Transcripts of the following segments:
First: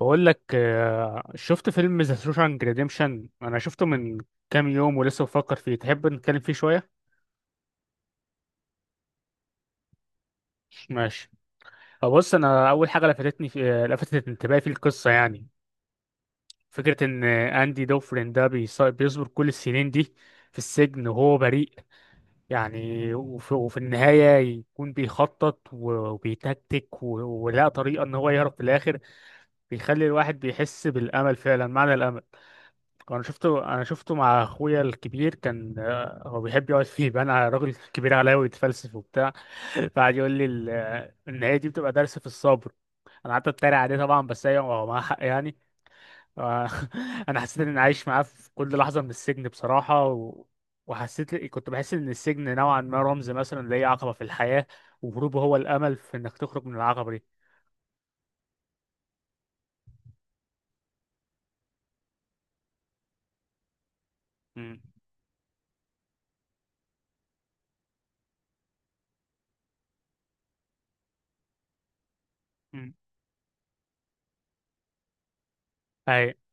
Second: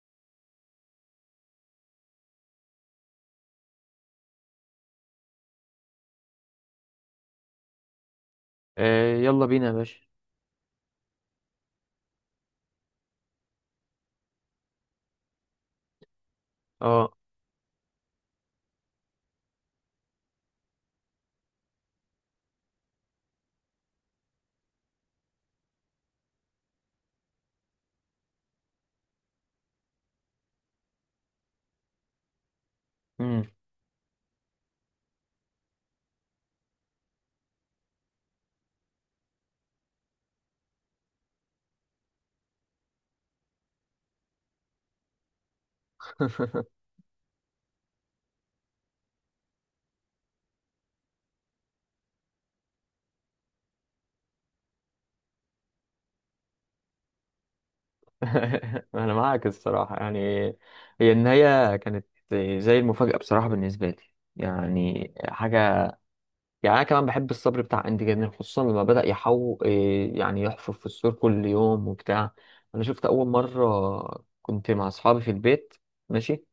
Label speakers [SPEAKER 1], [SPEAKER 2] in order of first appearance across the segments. [SPEAKER 1] بقول لك شفت فيلم ذا شوشانك ريديمشن. انا شفته من كام يوم ولسه بفكر فيه. تحب نتكلم فيه شويه؟
[SPEAKER 2] يلا بينا يا باشا.
[SPEAKER 1] ماشي. بص، انا اول حاجه لفتتني في لفتت انتباهي في القصه يعني فكره
[SPEAKER 2] اه.
[SPEAKER 1] ان اندي دوفرين ده بيصبر كل السنين دي في السجن وهو بريء. يعني وفي النهايه يكون بيخطط و- وبيتكتك و- ولقى طريقه ان هو يهرب في الاخر. بيخلي الواحد بيحس بالامل، فعلا معنى الامل. انا
[SPEAKER 2] مم.
[SPEAKER 1] شفته، انا شفته مع اخويا الكبير، كان هو بيحب يقعد فيه بقى انا راجل كبير عليا ويتفلسف وبتاع. فقعد يقول لي ان هي دي بتبقى درس في الصبر. انا قعدت اتريق عليه طبعا، بس هي هو معاه حق يعني. آه، انا حسيت اني عايش معاه في كل لحظه من السجن بصراحه وحسيت، كنت بحس ان السجن نوعا ما رمز مثلا لاي عقبه في الحياه، وهروبه هو الامل في انك تخرج من العقبه دي.
[SPEAKER 2] انا معاك الصراحه، يعني هي النهايه كانت زي المفاجاه بصراحه بالنسبه لي،
[SPEAKER 1] امم.
[SPEAKER 2] يعني حاجه، يعني انا كمان بحب الصبر بتاع اندي جدا، خصوصا لما بدا يحو إيه، يعني يحفر في السور كل يوم وبتاع. انا
[SPEAKER 1] امم.
[SPEAKER 2] شفت اول مره كنت مع اصحابي في البيت.
[SPEAKER 1] اي.
[SPEAKER 2] ماشي.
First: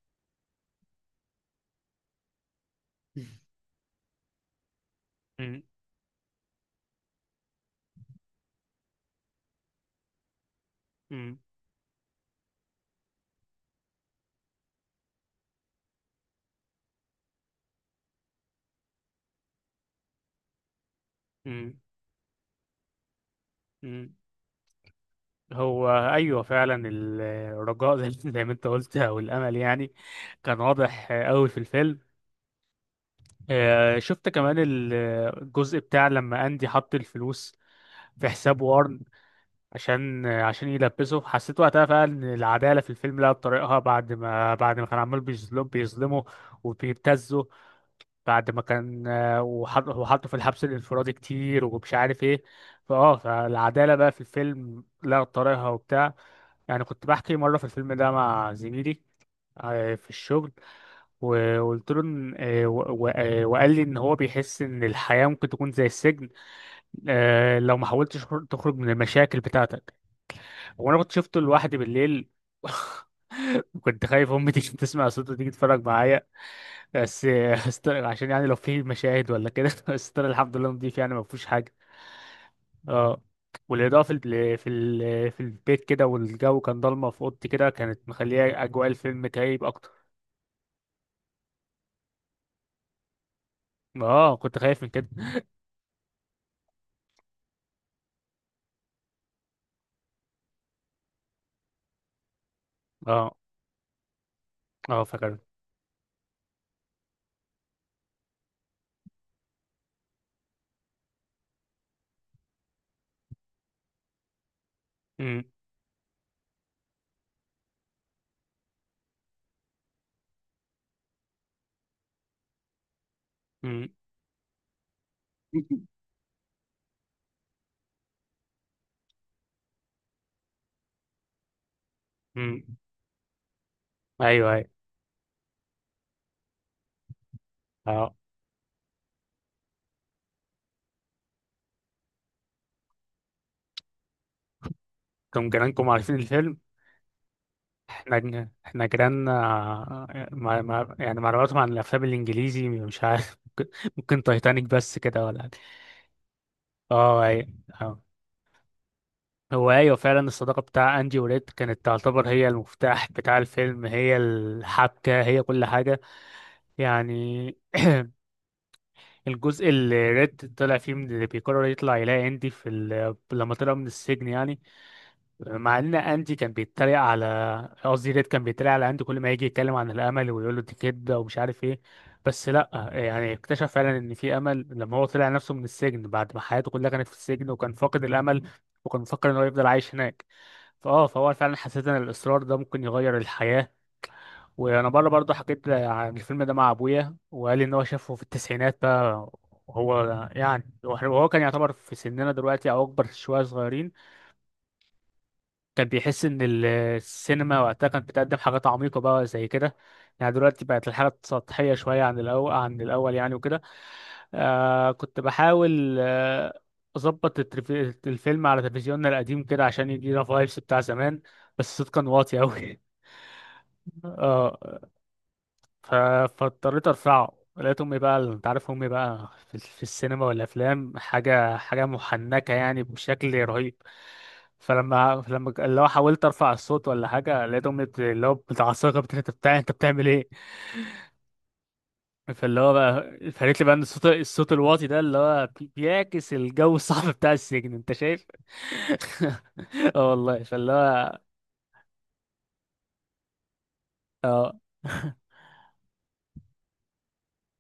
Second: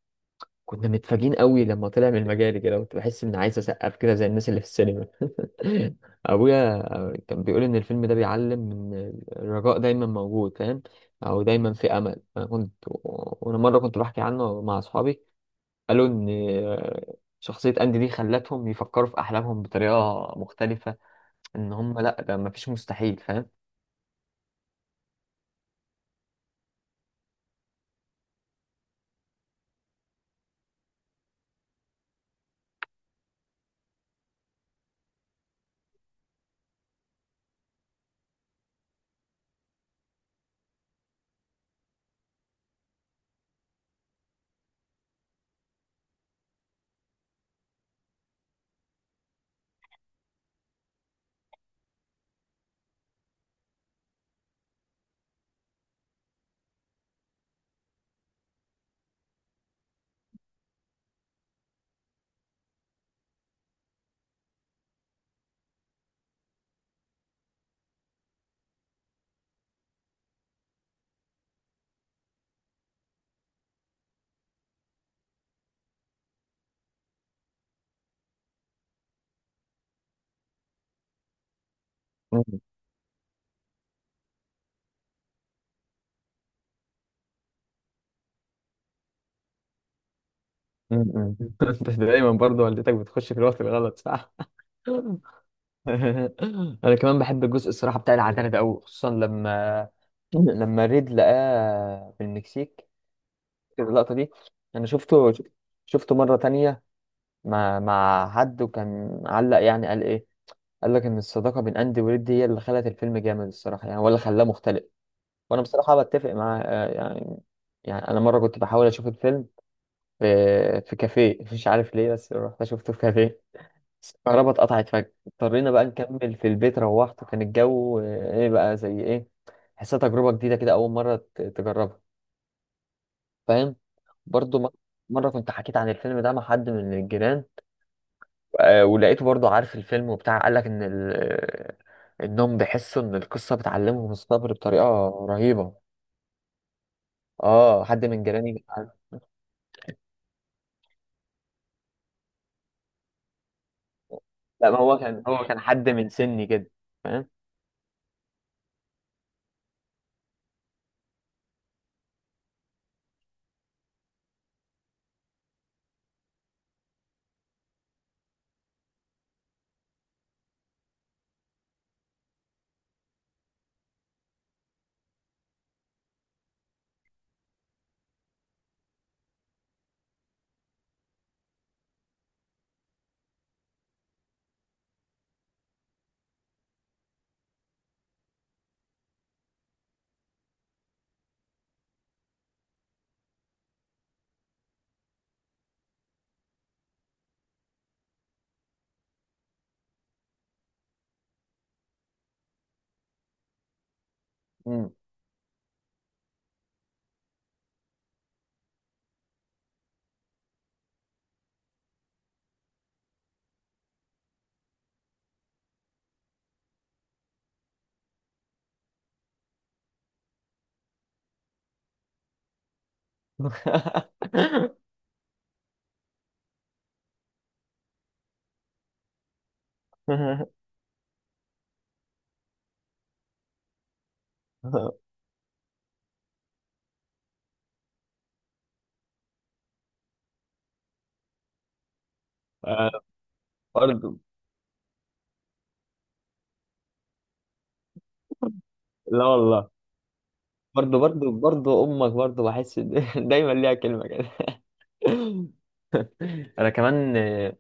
[SPEAKER 2] كنا متفاجئين قوي لما طلع من المجال كده، كنت بحس اني عايز اسقف كده زي الناس اللي في السينما.
[SPEAKER 1] امم.
[SPEAKER 2] ابويا كان بيقول ان الفيلم ده بيعلم ان الرجاء دايما موجود، فاهم،
[SPEAKER 1] امم.
[SPEAKER 2] او دايما في امل. انا كنت وانا مره كنت بحكي عنه مع اصحابي، قالوا ان شخصيه اندي دي خلتهم يفكروا في احلامهم بطريقه مختلفه، ان هم لا، ده مفيش مستحيل، فاهم.
[SPEAKER 1] امم. هو ايوه فعلا الرجاء، زي زي ما انت قلت، او الامل يعني، كان واضح قوي في الفيلم. شفت كمان الجزء بتاع لما اندي حط الفلوس في حساب وارن عشان يلبسه. حسيت وقتها فعلا ان العداله في الفيلم لقت طريقها بعد ما كان عمال بيظلمه وبيبتزه، بعد ما كان وحطه في الحبس الانفرادي كتير ومش عارف ايه، فالعداله بقى في الفيلم لقت طريقها وبتاع. يعني كنت بحكي مرة في الفيلم ده مع زميلي في الشغل، وقلت له إن وقال لي إن هو بيحس إن الحياة ممكن تكون زي السجن لو ما حاولتش تخرج من المشاكل بتاعتك. وأنا كنت شفته لوحدي بالليل. كنت خايف امي تيجي تسمع صوته تيجي تتفرج معايا. بس عشان يعني لو في مشاهد ولا كده، بس استر، الحمد لله، نضيف يعني، ما فيهوش حاجه.
[SPEAKER 2] م-
[SPEAKER 1] اه. والإضاءة في البيت كده والجو كان ضلمة في أوضتي كده، كانت مخلية أجواء الفيلم كئيب أكتر.
[SPEAKER 2] م- م. انت دايما برضه والدتك بتخش في الوقت الغلط، صح؟
[SPEAKER 1] اه، كنت خايف من كده.
[SPEAKER 2] انا كمان بحب الجزء الصراحه بتاع العتاله ده قوي، خصوصا لما لما ريد لقاه في المكسيك.
[SPEAKER 1] اه،
[SPEAKER 2] فاكر اللقطه دي؟ انا
[SPEAKER 1] اه،
[SPEAKER 2] شفته
[SPEAKER 1] فاكر.
[SPEAKER 2] شفته مره تانية مع حد، وكان علق يعني، قال لك ان الصداقه بين اندي وريد هي اللي خلت الفيلم جامد الصراحه، يعني ولا خلاه مختلف.
[SPEAKER 1] أمم.
[SPEAKER 2] وانا بصراحه بتفق معاه، يعني. يعني انا مره كنت بحاول اشوف الفيلم في في كافيه، مش عارف ليه، بس رحت شفته في كافيه.
[SPEAKER 1] أمم.
[SPEAKER 2] الكهرباء اتقطعت فجأة، اضطرينا بقى نكمل في البيت. روحت وكان الجو ايه بقى زي ايه، حسيت تجربة جديدة كده، أول مرة تجربها،
[SPEAKER 1] أمم.
[SPEAKER 2] فاهم؟
[SPEAKER 1] أيوه،
[SPEAKER 2] برضو
[SPEAKER 1] أيوه.
[SPEAKER 2] مرة كنت حكيت عن الفيلم ده مع حد من الجيران،
[SPEAKER 1] اه.
[SPEAKER 2] ولقيته برضو عارف الفيلم وبتاع، قال لك إن إنهم بيحسوا إن القصة بتعلمهم الصبر بطريقة
[SPEAKER 1] كم
[SPEAKER 2] رهيبة.
[SPEAKER 1] جيرانكم عارفين الفيلم؟
[SPEAKER 2] اه، حد
[SPEAKER 1] احنا
[SPEAKER 2] من
[SPEAKER 1] جن-
[SPEAKER 2] جيراني
[SPEAKER 1] احنا جيراننا، مع يعني معلوماتهم عن الأفلام الإنجليزي مش عارف. ممكن تايتانيك
[SPEAKER 2] لا، ما هو
[SPEAKER 1] بس
[SPEAKER 2] كان
[SPEAKER 1] كده، ولا
[SPEAKER 2] هو
[SPEAKER 1] حاجة.
[SPEAKER 2] كان حد من سني كده،
[SPEAKER 1] اه،
[SPEAKER 2] فاهم.
[SPEAKER 1] أيوه. آه. هو ايوه فعلا الصداقه بتاع اندي وريد كانت تعتبر هي المفتاح بتاع الفيلم، هي الحبكه، هي كل حاجه يعني. الجزء اللي ريد طلع فيه من اللي بيقرر يطلع يلاقي اندي لما طلع من السجن يعني، مع ان اندي كان بيتريق على، قصدي ريد كان بيتريق على اندي كل ما يجي يتكلم عن الامل، ويقول له دي كده ومش عارف ايه، بس لا يعني اكتشف فعلا ان في امل لما هو طلع نفسه من السجن، بعد ما حياته كلها كانت في السجن وكان فاقد الامل وكان مفكر ان هو يفضل عايش هناك. فهو فعلا، حسيت ان الاصرار ده ممكن يغير الحياه. وانا بره برضه حكيت عن الفيلم ده مع ابويا، وقال لي ان هو شافه في التسعينات بقى. هو يعني وهو كان يعتبر في سننا دلوقتي او اكبر شويه، صغيرين،
[SPEAKER 2] مم.
[SPEAKER 1] كان بيحس ان السينما وقتها كانت بتقدم حاجات عميقه بقى زي كده، يعني دلوقتي بقت الحاجات سطحيه شويه عن الاول، عن الاول يعني وكده. كنت بحاول اظبط الفيلم على تلفزيوننا القديم كده عشان يدينا فايبس بتاع زمان، بس الصوت كان واطي قوي. اه، ف- فاضطريت ارفعه، لقيت امي بقى، انت عارف امي بقى في, السينما والافلام حاجه، حاجه محنكه يعني بشكل رهيب. فلما اللي هو حاولت ارفع الصوت ولا حاجه، لقيت امي اللي هو متعصبه انت بتاع انت بتعمل ايه. فاللي هو
[SPEAKER 2] آه،
[SPEAKER 1] بقى، فقالت لي بقى ان الصوت
[SPEAKER 2] برضو.
[SPEAKER 1] الصوت الواطي ده اللي هو بيعكس الجو الصعب بتاع السجن، انت شايف.
[SPEAKER 2] لا والله،
[SPEAKER 1] اه والله، فاللي
[SPEAKER 2] برضه
[SPEAKER 1] هو.
[SPEAKER 2] برضه برضه امك، برضه بحس دايما ليها كلمه كده.
[SPEAKER 1] اه
[SPEAKER 2] انا كمان،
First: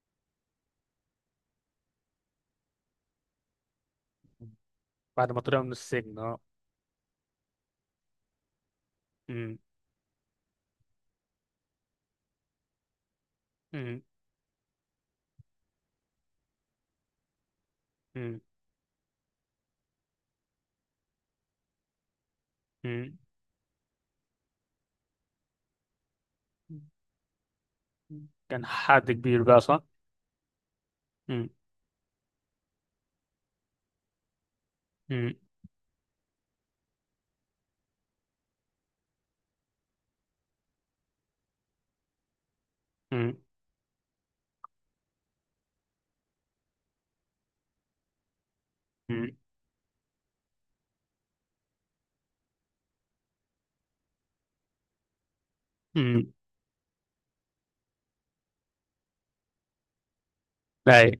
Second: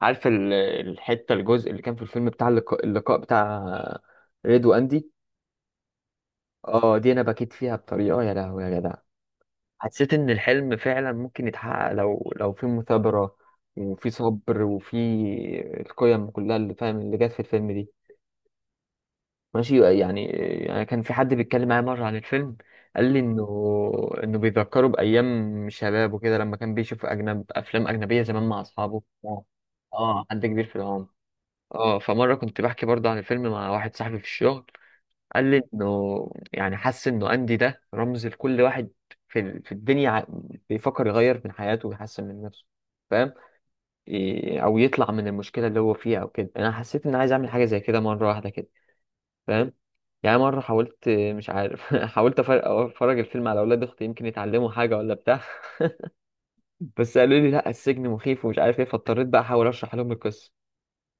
[SPEAKER 2] عارف ال- الحته الجزء اللي كان في الفيلم بتاع اللقاء بتاع ريد واندي.
[SPEAKER 1] بعد ما طلعوا من السجن. اه.
[SPEAKER 2] اه، دي انا بكيت فيها بطريقه، يا لهوي يا جدع.
[SPEAKER 1] أمم.
[SPEAKER 2] حسيت ان الحلم فعلا ممكن يتحقق لو في مثابره،
[SPEAKER 1] أمم.
[SPEAKER 2] وفي صبر، وفي القيم كلها اللي فاهم اللي جت في الفيلم دي،
[SPEAKER 1] أمم.
[SPEAKER 2] ماشي يعني. يعني كان في حد بيتكلم معايا مرة عن الفيلم، قال لي انه بيذكره بايام شبابه كده، لما كان
[SPEAKER 1] أمم.
[SPEAKER 2] بيشوف اجنب افلام اجنبية زمان مع
[SPEAKER 1] كان
[SPEAKER 2] اصحابه.
[SPEAKER 1] حد كبير
[SPEAKER 2] اه.
[SPEAKER 1] بقى، صح؟
[SPEAKER 2] حد كبير في العمر.
[SPEAKER 1] مم.
[SPEAKER 2] اه، فمرة كنت بحكي برضه عن الفيلم مع واحد صاحبي في الشغل،
[SPEAKER 1] مم.
[SPEAKER 2] قال لي انه يعني حس انه اندي ده رمز لكل واحد في في الدنيا بيفكر يغير من حياته ويحسن من نفسه، فاهم.
[SPEAKER 1] مم.
[SPEAKER 2] او يطلع من المشكلة اللي هو فيها او كده. انا حسيت اني عايز اعمل حاجة زي كده مرة واحدة كده،
[SPEAKER 1] مم.
[SPEAKER 2] فاهم. يعني مرة حاولت، مش عارف، حاولت افرج الفيلم على اولاد اختي يمكن يتعلموا حاجة ولا بتاع.
[SPEAKER 1] مم.
[SPEAKER 2] بس قالوا لي لا، السجن مخيف، ومش عارف ايه، فاضطريت بقى احاول اشرح لهم القصة.
[SPEAKER 1] أي.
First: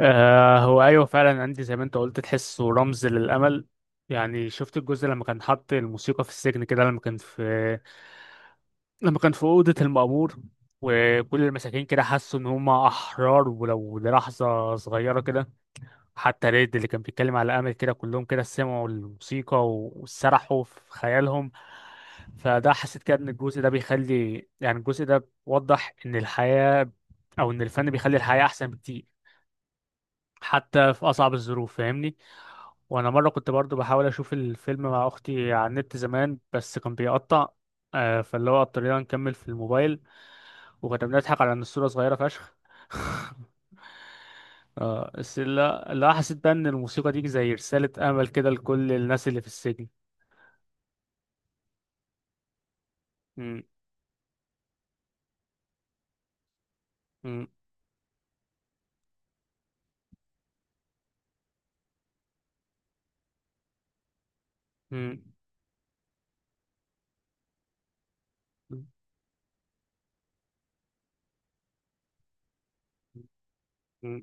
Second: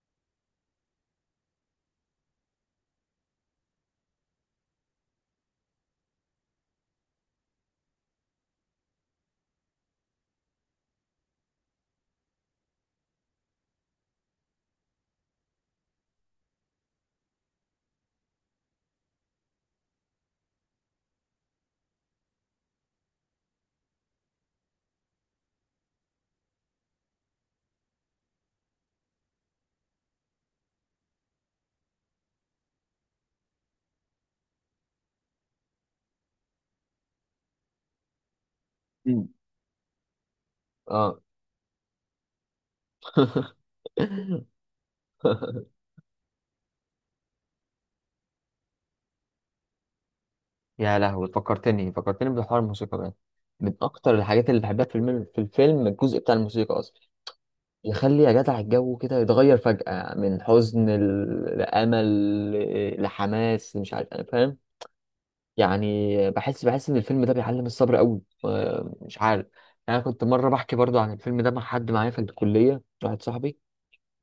[SPEAKER 1] هو أيوه فعلا عندي زي ما أنت قلت تحسه رمز للأمل. يعني شفت الجزء لما كان حاط الموسيقى في السجن كده، لما كان في أوضة المأمور، وكل المساكين كده حسوا إن هم أحرار ولو للحظة صغيرة كده. حتى ريد اللي كان بيتكلم على امل كده، كلهم كده سمعوا الموسيقى و- وسرحوا في خيالهم. فده حسيت كده ان الجزء ده بيخلي يعني الجزء ده بيوضح ان الحياة او ان الفن بيخلي الحياة احسن بكتير، حتى في اصعب الظروف، فاهمني. وانا مره كنت برضو بحاول اشوف الفيلم مع اختي على النت زمان، بس كان بيقطع. فاللي هو اضطرينا
[SPEAKER 2] مم.
[SPEAKER 1] نكمل في الموبايل. وكنا
[SPEAKER 2] اه.
[SPEAKER 1] بنضحك على ان الصوره صغيره فشخ. اه، بس لا، لا، حسيت بقى ان الموسيقى دي زي رسالة امل كده لكل الناس اللي في السجن.
[SPEAKER 2] يا لهوي، فكرتني، فكرتني بحوار الموسيقى ده.
[SPEAKER 1] م-.
[SPEAKER 2] من اكتر الحاجات اللي بحبها في الفيلم، في الفيلم الجزء بتاع الموسيقى اصلا،
[SPEAKER 1] م-.
[SPEAKER 2] يخلي يا جدع الجو كده يتغير فجأة من حزن لأمل، لحماس، مش عارف، انا فاهم.
[SPEAKER 1] م-.
[SPEAKER 2] يعني بحس، بحس ان الفيلم ده بيعلم الصبر قوي، مش عارف. يعني انا كنت مره بحكي برضو عن الفيلم ده مع حد معايا في الكليه، واحد صاحبي،
[SPEAKER 1] م-.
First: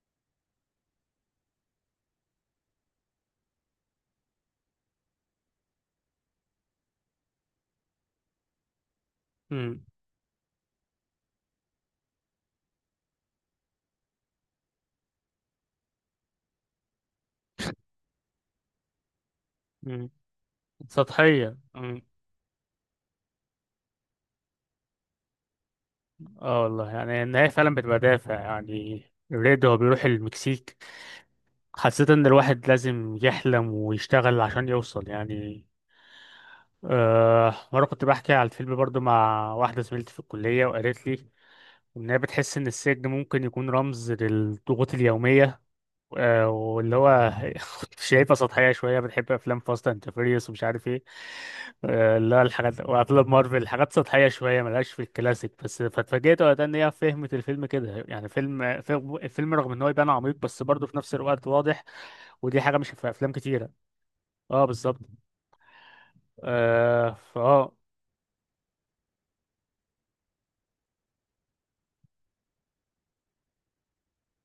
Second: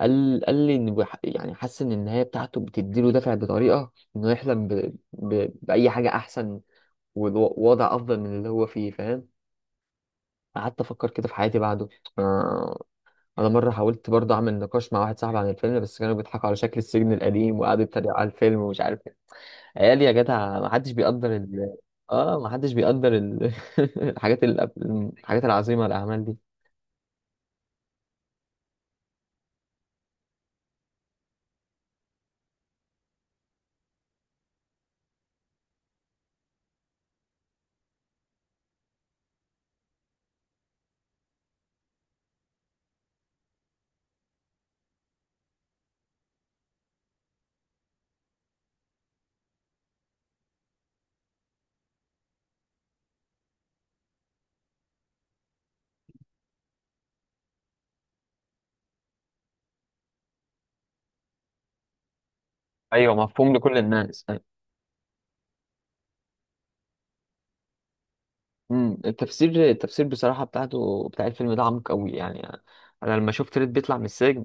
[SPEAKER 2] قال لي ان يعني حاسس ان النهايه بتاعته بتديله دافع بطريقه انه يحلم باي حاجه احسن، ووضع افضل من اللي هو فيه، فاهم.
[SPEAKER 1] م-.
[SPEAKER 2] قعدت افكر كده في حياتي بعده. آه، انا مره حاولت برضه اعمل نقاش مع واحد صاحبي عن الفيلم، بس كانوا بيضحكوا على شكل السجن القديم، وقعدوا يتريقوا على الفيلم، ومش عارف، عيال
[SPEAKER 1] م-.
[SPEAKER 2] يا جدع، ما حدش بيقدر
[SPEAKER 1] سطحية.
[SPEAKER 2] ال...
[SPEAKER 1] م.
[SPEAKER 2] اه، ما حدش بيقدر ال... الحاجات ال... الحاجات العظيمة، الأعمال دي.
[SPEAKER 1] اه والله، يعني النهاية فعلا بتبقى دافع يعني. ريد هو بيروح المكسيك. حسيت ان الواحد لازم يحلم ويشتغل عشان يوصل يعني. مرة كنت بحكي على الفيلم برضو مع واحدة زميلتي في الكلية، وقالت لي إن هي بتحس إن السجن ممكن يكون رمز للضغوط اليومية. واللي هو شايفها سطحية شوية، بتحب أفلام فاست أند فيريوس ومش عارف إيه. اللي هو الحاجات وأفلام مارفل، حاجات سطحية شوية ملهاش في الكلاسيك. بس فاتفاجئت وقتها إن هي فهمت الفيلم كده، يعني الفيلم رغم إن هو يبان عميق، بس برضه في نفس الوقت واضح، ودي حاجة مش في
[SPEAKER 2] ايوه،
[SPEAKER 1] أفلام
[SPEAKER 2] مفهوم
[SPEAKER 1] كتيرة.
[SPEAKER 2] لكل الناس، أيوة.
[SPEAKER 1] أه بالظبط. أه.
[SPEAKER 2] التفسير بصراحة بتاعته بتاع الفيلم ده عميق قوي يعني. انا لما شفت ريد بيطلع من السجن،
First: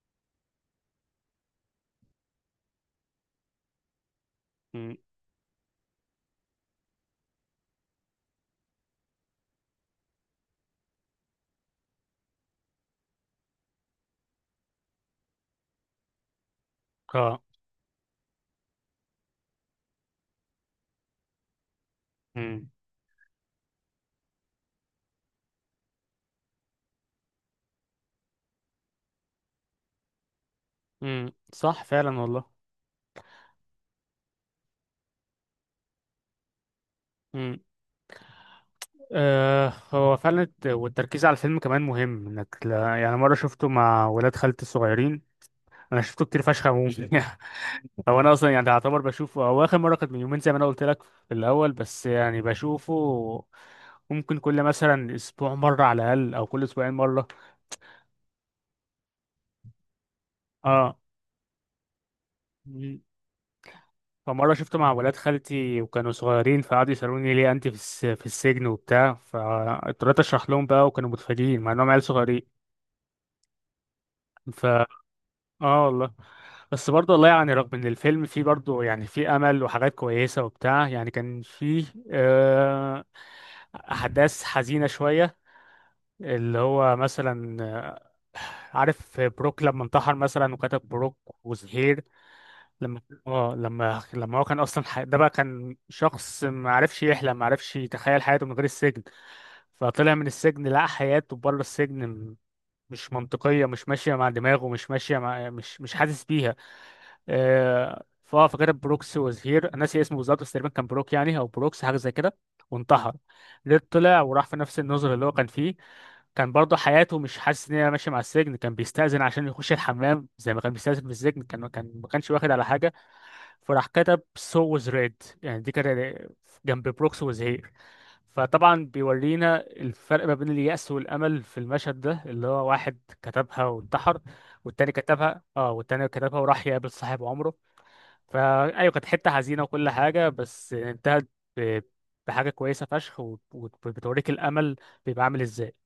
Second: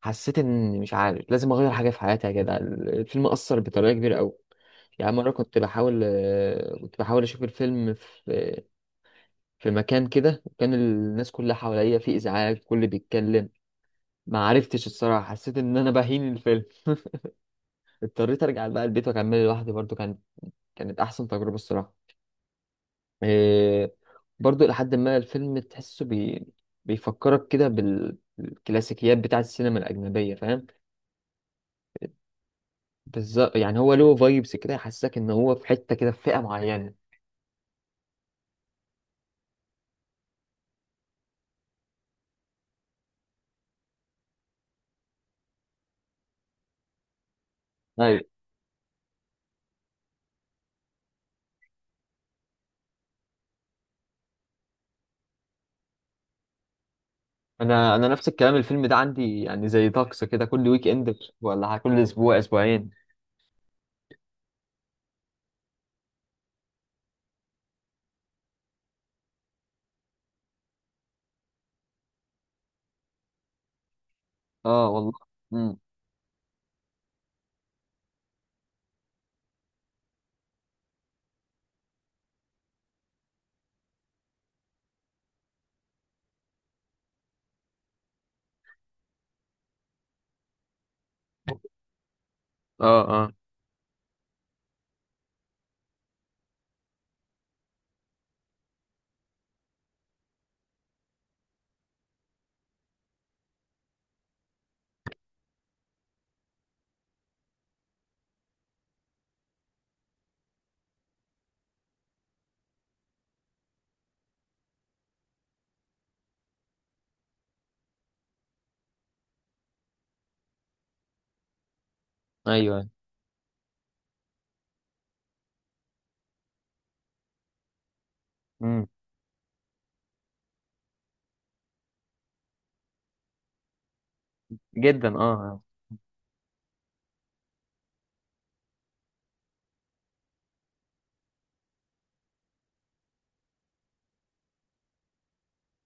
[SPEAKER 2] حسيت ان مش عارف، لازم اغير حاجة في حياتي. يا جدع الفيلم أثر بطريقة كبيرة قوي.
[SPEAKER 1] مم.
[SPEAKER 2] يعني مرة كنت بحاول، كنت بحاول أشوف الفيلم في في مكان كده، وكان الناس كلها حواليا في إزعاج، كل بيتكلم، ما عرفتش الصراحة، حسيت ان انا بهين الفيلم.
[SPEAKER 1] أه.
[SPEAKER 2] اضطريت ارجع بقى البيت واكمله لوحدي، برضو كان، كانت احسن تجربة الصراحة.
[SPEAKER 1] مم.
[SPEAKER 2] إيه. برضو لحد ما الفيلم تحسه بيفكرك كده بالكلاسيكيات بتاعة السينما الأجنبية، فاهم.
[SPEAKER 1] مم. صح فعلا والله.
[SPEAKER 2] بالظبط، يعني هو له فايبس كده يحسسك ان هو في حتة كده، في فئة معينة.
[SPEAKER 1] مم. هو فعلا والتركيز على الفيلم كمان مهم، انك يعني مره شفته مع ولاد خالتي الصغيرين. انا شفته كتير فشخ عموما. هو
[SPEAKER 2] ايوه.
[SPEAKER 1] انا اصلا يعني اعتبر بشوفه، هو اخر مره كانت من يومين زي ما انا قلت لك في الاول، بس يعني بشوفه ممكن كل مثلا اسبوع مره على الاقل، او كل اسبوعين مره.
[SPEAKER 2] انا نفس الكلام، الفيلم ده عندي يعني زي طقس كده كل ويك
[SPEAKER 1] اه.
[SPEAKER 2] اند، ولا كل اسبوع اسبوعين.
[SPEAKER 1] مم. فمره شفته مع ولاد خالتي وكانوا صغيرين، فقعدوا يسالوني ليه انت في السجن وبتاع، فاضطريت اشرح لهم بقى، وكانوا متفاجئين مع انهم عيال صغيرين. ف
[SPEAKER 2] اه والله. امم
[SPEAKER 1] اه والله. بس برضه والله يعني رغم ان الفيلم فيه برضه يعني فيه امل وحاجات كويسه وبتاع، يعني كان فيه آه، احداث حزينه شويه. اللي هو مثلا عارف بروك لما انتحر مثلا، وكتب بروك وزهير.
[SPEAKER 2] اه.
[SPEAKER 1] لما
[SPEAKER 2] اه.
[SPEAKER 1] اه لما لما هو كان اصلا ده بقى كان شخص ما عرفش يحلم، ما عرفش يتخيل حياته من غير السجن. فطلع من السجن لقى حياته بره السجن مش منطقيه، مش ماشيه مع دماغه، مش ماشيه مع مش حاسس بيها. آه، فاه فاكر بروكس واز هير. انا ناسي اسمه بالظبط، بس تقريبا كان بروك يعني او بروكس، حاجه زي كده. وانتحر. ريد طلع، وراح في نفس النظر اللي هو كان فيه. كان برضه حياته مش حاسس ان هي ماشيه مع السجن، كان بيستأذن عشان يخش الحمام زي ما كان بيستأذن في السجن، كان ما كانش واخد على
[SPEAKER 2] ايوه.
[SPEAKER 1] حاجه. فراح كتب سو was ريد، يعني دي كانت جنب بروكس was here. فطبعا
[SPEAKER 2] امم
[SPEAKER 1] بيورينا الفرق ما بين اليأس والأمل في المشهد ده، اللي هو واحد كتبها وانتحر، والتاني
[SPEAKER 2] جدا. اه.
[SPEAKER 1] كتبها اه
[SPEAKER 2] آه.
[SPEAKER 1] والتاني كتبها وراح يقابل صاحب عمره. فايوه كانت حته حزينه وكل حاجه، بس انتهت ب- بحاجه كويسه فشخ، وبتوريك الامل بيبقى عامل ازاي.